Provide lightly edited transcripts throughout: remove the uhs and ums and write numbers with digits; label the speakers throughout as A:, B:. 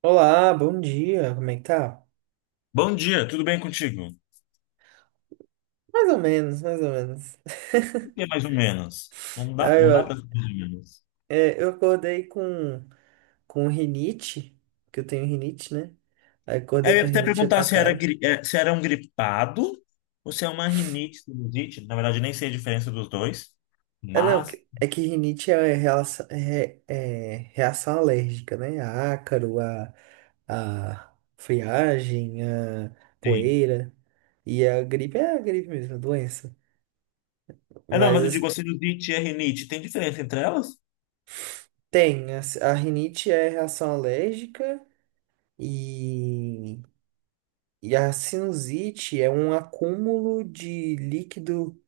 A: Olá, bom dia, como é que tá?
B: Bom dia, tudo bem contigo?
A: Mais ou menos, mais ou menos.
B: Por que é mais ou menos? Não
A: Ah,
B: dá, não dá para
A: eu,
B: mais ou menos.
A: é, eu acordei com rinite, que eu tenho rinite, né? Aí
B: É,
A: acordei
B: eu ia
A: com a
B: até
A: rinite
B: perguntar se era,
A: atacada.
B: se era um gripado ou se é uma rinite, sinusite. Na verdade, nem sei a diferença dos dois,
A: É, não,
B: mas
A: é que rinite é, relação, é, é é reação alérgica, né? A ácaro, a, friagem, a
B: sim.
A: poeira. E a gripe é a gripe mesmo, a doença.
B: É, não,
A: Mas
B: mas eu digo, a
A: assim,
B: sinusite e a rinite, tem diferença entre elas?
A: tem, a, a rinite é reação alérgica e. E a sinusite é um acúmulo de líquido,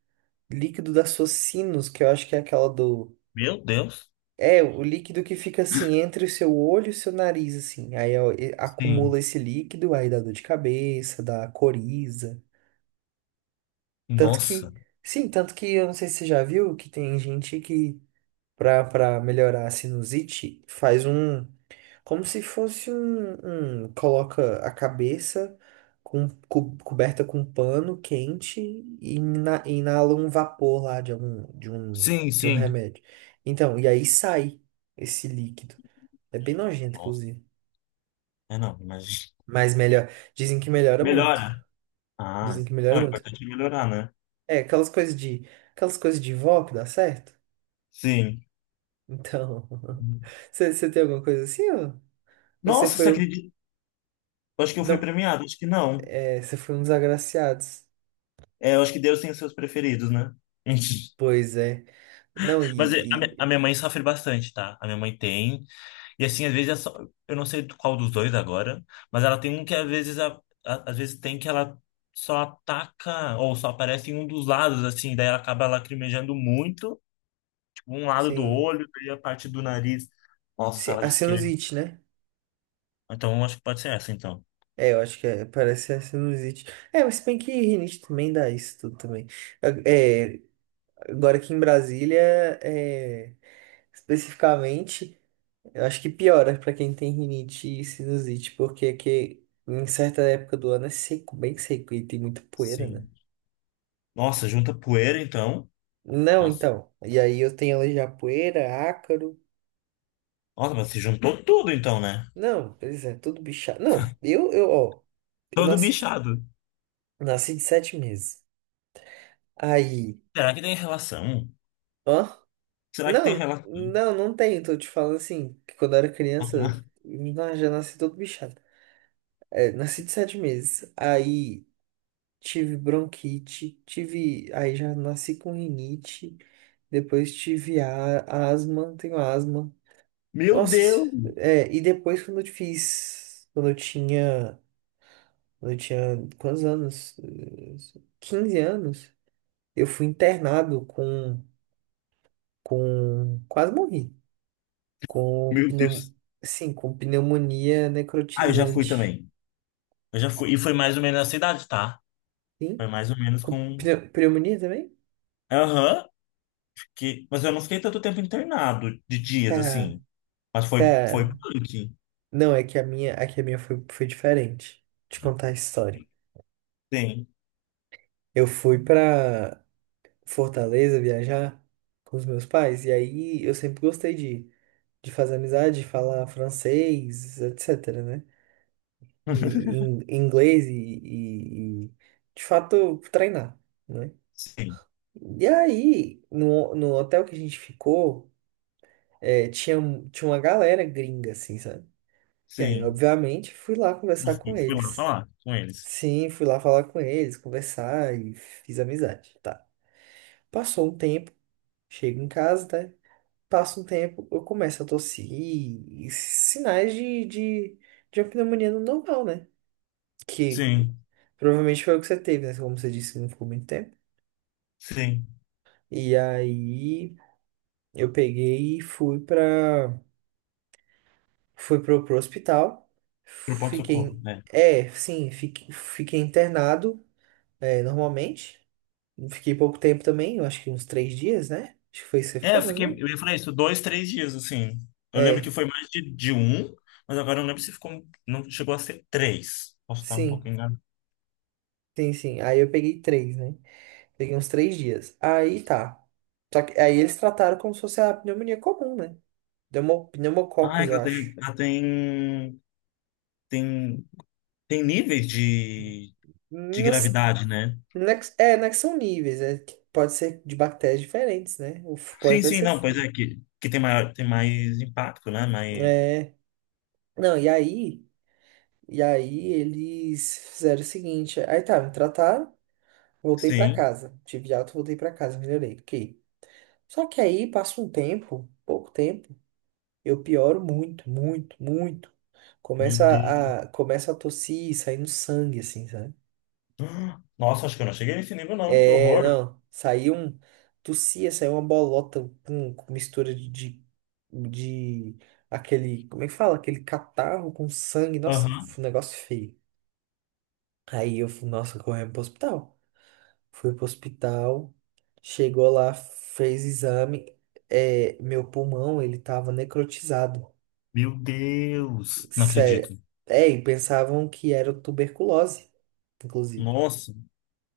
A: líquido da sua sinus, que eu acho que é aquela do.
B: Meu Deus.
A: É, o líquido que fica assim entre o seu olho e o seu nariz, assim. Aí ó,
B: Sim.
A: acumula esse líquido, aí dá dor de cabeça, dá coriza. Tanto que,
B: Nossa.
A: sim, tanto que eu não sei se você já viu que tem gente que, pra melhorar a sinusite, faz um. Como se fosse um, coloca a cabeça coberta com pano quente e inala um vapor lá de algum de um,
B: Sim,
A: de um
B: sim.
A: remédio. Então, e aí sai esse líquido. É bem nojento,
B: Nossa.
A: inclusive.
B: É, não, imagina.
A: Mas melhor, dizem que melhora muito.
B: Melhora. Ah,
A: Dizem que melhora
B: ó, é
A: muito.
B: importante melhorar, né?
A: É, aquelas coisas de vó que dá certo.
B: Sim.
A: Então, você tem alguma coisa assim, ó? Ou você
B: Nossa, você
A: foi o,
B: acredita? Eu acho que eu fui
A: não,
B: premiado, acho que não.
A: você foi um dos agraciados?
B: É, eu acho que Deus tem os seus preferidos, né?
A: Pois é. Não,
B: Mas a a minha mãe sofre bastante, tá? A minha mãe tem. E assim, às vezes, é só, eu não sei qual dos dois agora, mas ela tem um que às vezes, às vezes tem que ela só ataca ou só aparece em um dos lados, assim, daí ela acaba lacrimejando muito, tipo, um lado do
A: sim.
B: olho, daí a parte do nariz. Nossa, ela
A: A
B: disse que é.
A: sinusite, né?
B: Então, acho que pode ser essa, então.
A: É, eu acho que é, parece ser a sinusite. É, mas se bem que rinite também dá isso tudo também. É, agora aqui em Brasília, é, especificamente, eu acho que piora pra quem tem rinite e sinusite, porque aqui em certa época do ano é seco, bem seco, e tem muita poeira, né?
B: Sim. Nossa, junta poeira, então.
A: Não,
B: Nossa,
A: então. E aí eu tenho alergia à poeira, ácaro.
B: nossa, mas se juntou tudo, então, né?
A: Não, pois é, tudo bichado. Não, eu, ó. Eu
B: Todo
A: nasci.
B: bichado.
A: Nasci de 7 meses. Aí.
B: Será que tem relação?
A: Hã?
B: Será que tem
A: Não,
B: relação?
A: não, não tem. Tô te falando assim, que quando eu era criança,
B: Aham.
A: já nasci todo bichado. É, nasci de 7 meses. Aí tive bronquite, tive. Aí já nasci com rinite. Depois tive a, asma, tenho asma.
B: Meu
A: Nossa,
B: Deus!
A: e depois quando eu fiz. Quando eu tinha. Quando eu tinha quantos anos? 15 anos, eu fui internado com. Com. Quase morri. Com
B: Meu
A: pneu...
B: Deus.
A: Sim, com pneumonia
B: Ah, eu já fui
A: necrotizante.
B: também. Eu já fui. E foi mais ou menos na cidade, tá? Foi
A: Sim?
B: mais ou menos
A: Com
B: com.
A: pneumonia também?
B: Aham. Que... mas eu não fiquei tanto tempo internado de dias,
A: Cara,
B: assim. Mas foi, foi
A: cara.
B: punk.
A: Não, é que a minha foi diferente. Te contar a história.
B: Sim,
A: Eu fui pra Fortaleza viajar com os meus pais, e aí eu sempre gostei de fazer amizade, de falar francês, etc, né? E, inglês e, de fato, treinar, né?
B: sim,
A: E aí, no hotel que a gente ficou, É, tinha, tinha uma galera gringa, assim, sabe? E aí,
B: sim.
A: obviamente, fui lá
B: Eu
A: conversar com
B: fui, fui lá
A: eles.
B: falar com eles.
A: Sim, fui lá falar com eles, conversar e fiz amizade, tá? Passou um tempo, chego em casa, né? Passa um tempo, eu começo a tossir e sinais de uma pneumonia normal, né? Que
B: Sim,
A: provavelmente foi o que você teve, né? Como você disse, não ficou muito tempo.
B: sim.
A: E aí, eu peguei e fui pro hospital,
B: Pro pronto-socorro,
A: fiquei,
B: né?
A: sim, fiquei internado, normalmente. Fiquei pouco tempo também, eu acho que uns 3 dias, né? Acho que foi isso que você
B: É, eu
A: ficou, mais ou
B: fiquei.
A: menos.
B: Eu ia falar isso, dois, três dias, assim. Eu lembro que
A: É,
B: foi mais de um, mas agora eu não lembro se ficou. Não chegou a ser três. Posso estar um pouco
A: sim,
B: enganado.
A: sim, sim. Aí eu peguei três, né? Peguei uns 3 dias. Aí tá. Só que aí eles trataram como se fosse a pneumonia comum, né?
B: Ah,
A: Pneumococcus, eu
B: ela tem,
A: acho.
B: tem, tem níveis de
A: Nos,
B: gravidade, né?
A: não não é que são níveis, é que pode ser de bactérias diferentes, né? Pode
B: Sim,
A: até
B: sim,
A: ser
B: não, pois
A: fungo.
B: é, que tem maior, tem mais impacto, né? Mas,
A: É. Não, e aí. E aí eles fizeram o seguinte, aí tá, me trataram, voltei pra
B: sim,
A: casa, tive alta, voltei pra casa, melhorei, ok. Só que aí passa um tempo, pouco tempo, eu pioro muito, muito, muito.
B: meu
A: Começa
B: Deus.
A: começa a tossir, saindo sangue, assim, sabe?
B: Ah, nossa, acho que eu não cheguei nesse nível, não, que
A: É,
B: horror.
A: não, tossia, saiu uma bolota com mistura de aquele, como é que fala? Aquele catarro com sangue, nossa,
B: Aham.
A: um negócio feio. Aí eu fui, nossa, correndo pro hospital. Fui pro hospital, chegou lá, fez exame. É, meu pulmão, ele tava necrotizado.
B: Meu Deus, não
A: Sério.
B: acredito.
A: É, e pensavam que era tuberculose, inclusive.
B: Nossa.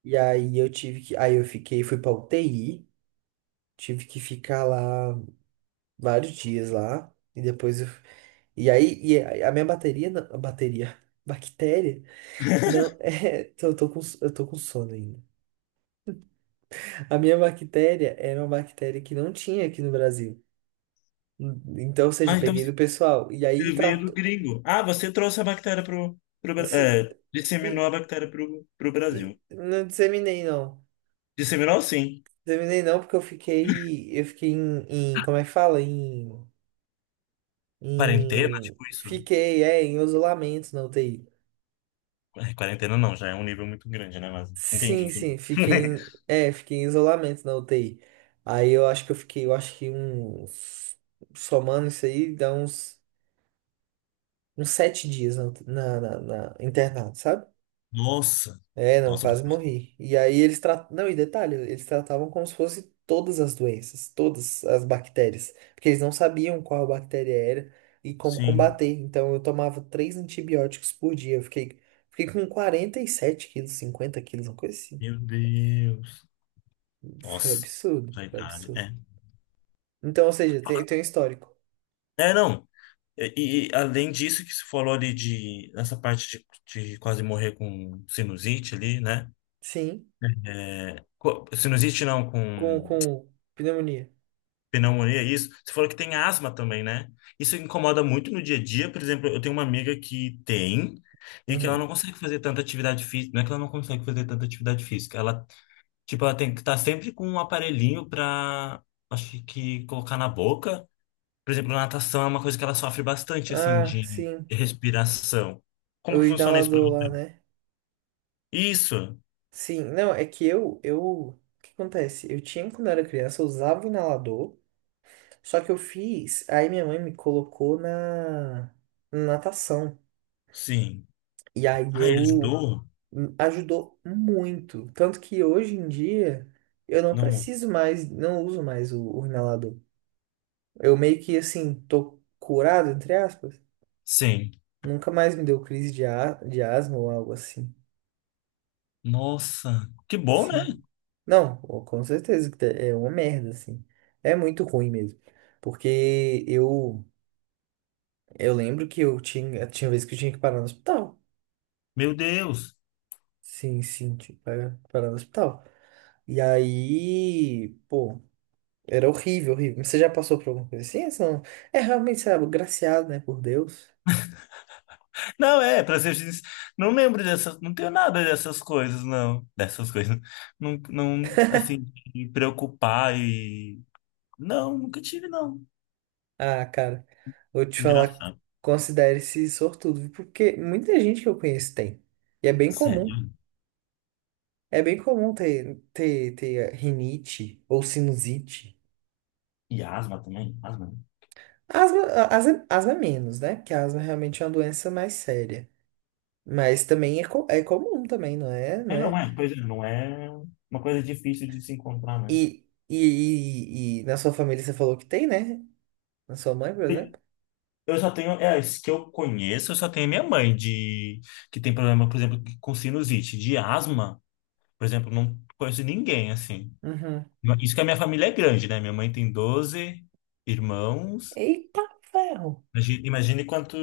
A: E aí eu tive que. Aí eu fiquei, fui pra UTI, tive que ficar lá vários dias lá. E depois eu. E aí, e a minha bateria, não- a bateria, bactéria, não, eu tô com sono ainda. A minha bactéria era uma bactéria que não tinha aqui no Brasil. Então, ou seja, eu
B: Mas então
A: peguei do pessoal. E aí
B: você veio do
A: tratou.
B: gringo. Ah, você trouxe a bactéria pro,
A: Se,
B: é,
A: e,
B: disseminou a bactéria pro, pro
A: e
B: Brasil.
A: não disseminei, não.
B: Disseminou, sim.
A: Disseminei não, porque eu fiquei. Eu fiquei como é que fala? Em,
B: Quarentena,
A: em.
B: tipo isso.
A: Fiquei, em isolamento na UTI.
B: É, quarentena não, já é um nível muito grande, né? Mas entendi,
A: Sim,
B: entendi.
A: sim, fiquei em. É, fiquei em isolamento na UTI. Aí eu acho que eu fiquei, eu acho que uns. Somando isso aí, dá uns 7 dias na internado, sabe?
B: Nossa!
A: É, não,
B: Nossa,
A: quase morri. E aí eles tratavam. Não, e detalhe, eles tratavam como se fosse todas as doenças, todas as bactérias. Porque eles não sabiam qual bactéria era e como
B: sim.
A: combater. Então eu tomava três antibióticos por dia. Eu fiquei com 47 quilos, 50 quilos, uma coisa assim.
B: Meu Deus.
A: Foi
B: Nossa,
A: absurdo,
B: já a
A: foi
B: idade.
A: absurdo.
B: É.
A: Então, ou seja, tem um histórico.
B: É, não. E, e além disso que você falou ali de nessa parte de quase morrer com sinusite ali, né?
A: Sim,
B: Sinusite não,
A: com,
B: com
A: com pneumonia.
B: pneumonia, isso. Você falou que tem asma também, né? Isso incomoda muito no dia a dia. Por exemplo, eu tenho uma amiga que tem e que ela
A: Uhum.
B: não consegue fazer tanta atividade física. Não é que ela não consegue fazer tanta atividade física. Ela tipo, ela tem que estar sempre com um aparelhinho pra, acho que, colocar na boca. Por exemplo, natação é uma coisa que ela sofre bastante, assim,
A: Ah,
B: de
A: sim.
B: respiração. Como
A: O
B: que funciona isso pra
A: inalador lá,
B: você?
A: né?
B: Isso,
A: Sim, não, é que eu, o que acontece? Eu tinha quando era criança, eu usava o inalador, só que eu fiz, aí minha mãe me colocou na natação.
B: sim.
A: E aí
B: Ah, ele
A: eu
B: ajudou?
A: ajudou muito, tanto que hoje em dia eu não
B: Não.
A: preciso mais, não uso mais o inalador. Eu meio que assim, tô curado, entre aspas.
B: Sim.
A: Nunca mais me deu crise de, a, de asma ou algo assim.
B: Nossa, que bom, né?
A: Sim. Não, com certeza que é uma merda, assim. É muito ruim mesmo. Porque eu lembro que eu tinha, vez que eu tinha que parar no hospital.
B: Meu Deus.
A: Sim, sim, tinha que parar, parar no hospital. E aí, pô, era horrível, horrível. Mas você já passou por alguma coisa assim? Essa não- É realmente, sabe, agraciado, né, por Deus.
B: Não, é, pra ser sincero, não lembro dessas, não tenho nada dessas coisas, não. Dessas coisas. Não, não, assim, de me preocupar e... não, nunca tive, não.
A: Ah, cara, vou te
B: Que
A: falar,
B: engraçado.
A: considere-se sortudo, porque muita gente que eu conheço tem. E é bem comum. É bem comum ter rinite ou sinusite.
B: E asma também? Asma? Né?
A: Asma, asma, é menos, né? Porque a asma realmente é uma doença mais séria. Mas também é, é comum também, não é?
B: É,
A: Não
B: não
A: é?
B: é. Pois é, não é uma coisa difícil de se encontrar, né?
A: E na sua família você falou que tem, né? Na sua mãe, por exemplo?
B: Eu só tenho, é, as que eu conheço, eu só tenho minha mãe de que tem problema, por exemplo, com sinusite, de asma, por exemplo, não conheço ninguém assim.
A: Uhum.
B: Isso que a minha família é grande, né? Minha mãe tem 12 irmãos.
A: Eita ferro!
B: Imagine quanto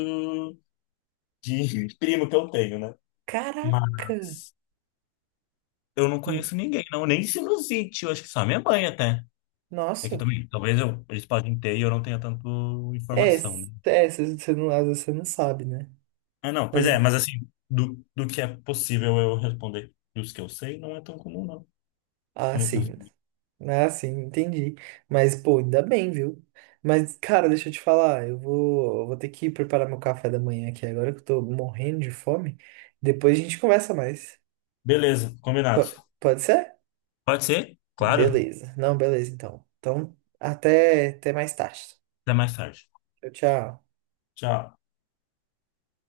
B: de primo que eu tenho, né?
A: Caraca!
B: Mas eu não
A: Hum,
B: conheço ninguém, não, nem sinusite, eu acho que só minha mãe até. É que
A: Nossa!
B: também, talvez eu, eles podem ter e eu não tenha tanto
A: É,
B: informação, né?
A: você não, às vezes você não sabe, né?
B: Ah, não, pois é, mas assim, do, do que é possível eu responder e os que eu sei, não é tão comum, não.
A: Ah,
B: No-
A: sim.
B: no-
A: Ah, sim, entendi. Mas, pô, ainda bem, viu? Mas, cara, deixa eu te falar, eu vou ter que preparar meu café da manhã aqui agora que eu tô morrendo de fome. Depois a gente conversa mais.
B: Beleza, combinado.
A: Pode ser?
B: Pode ser? Claro.
A: Beleza. Não, beleza, então. Então, até mais tarde.
B: Até mais tarde.
A: Tchau, tchau.
B: Tchau.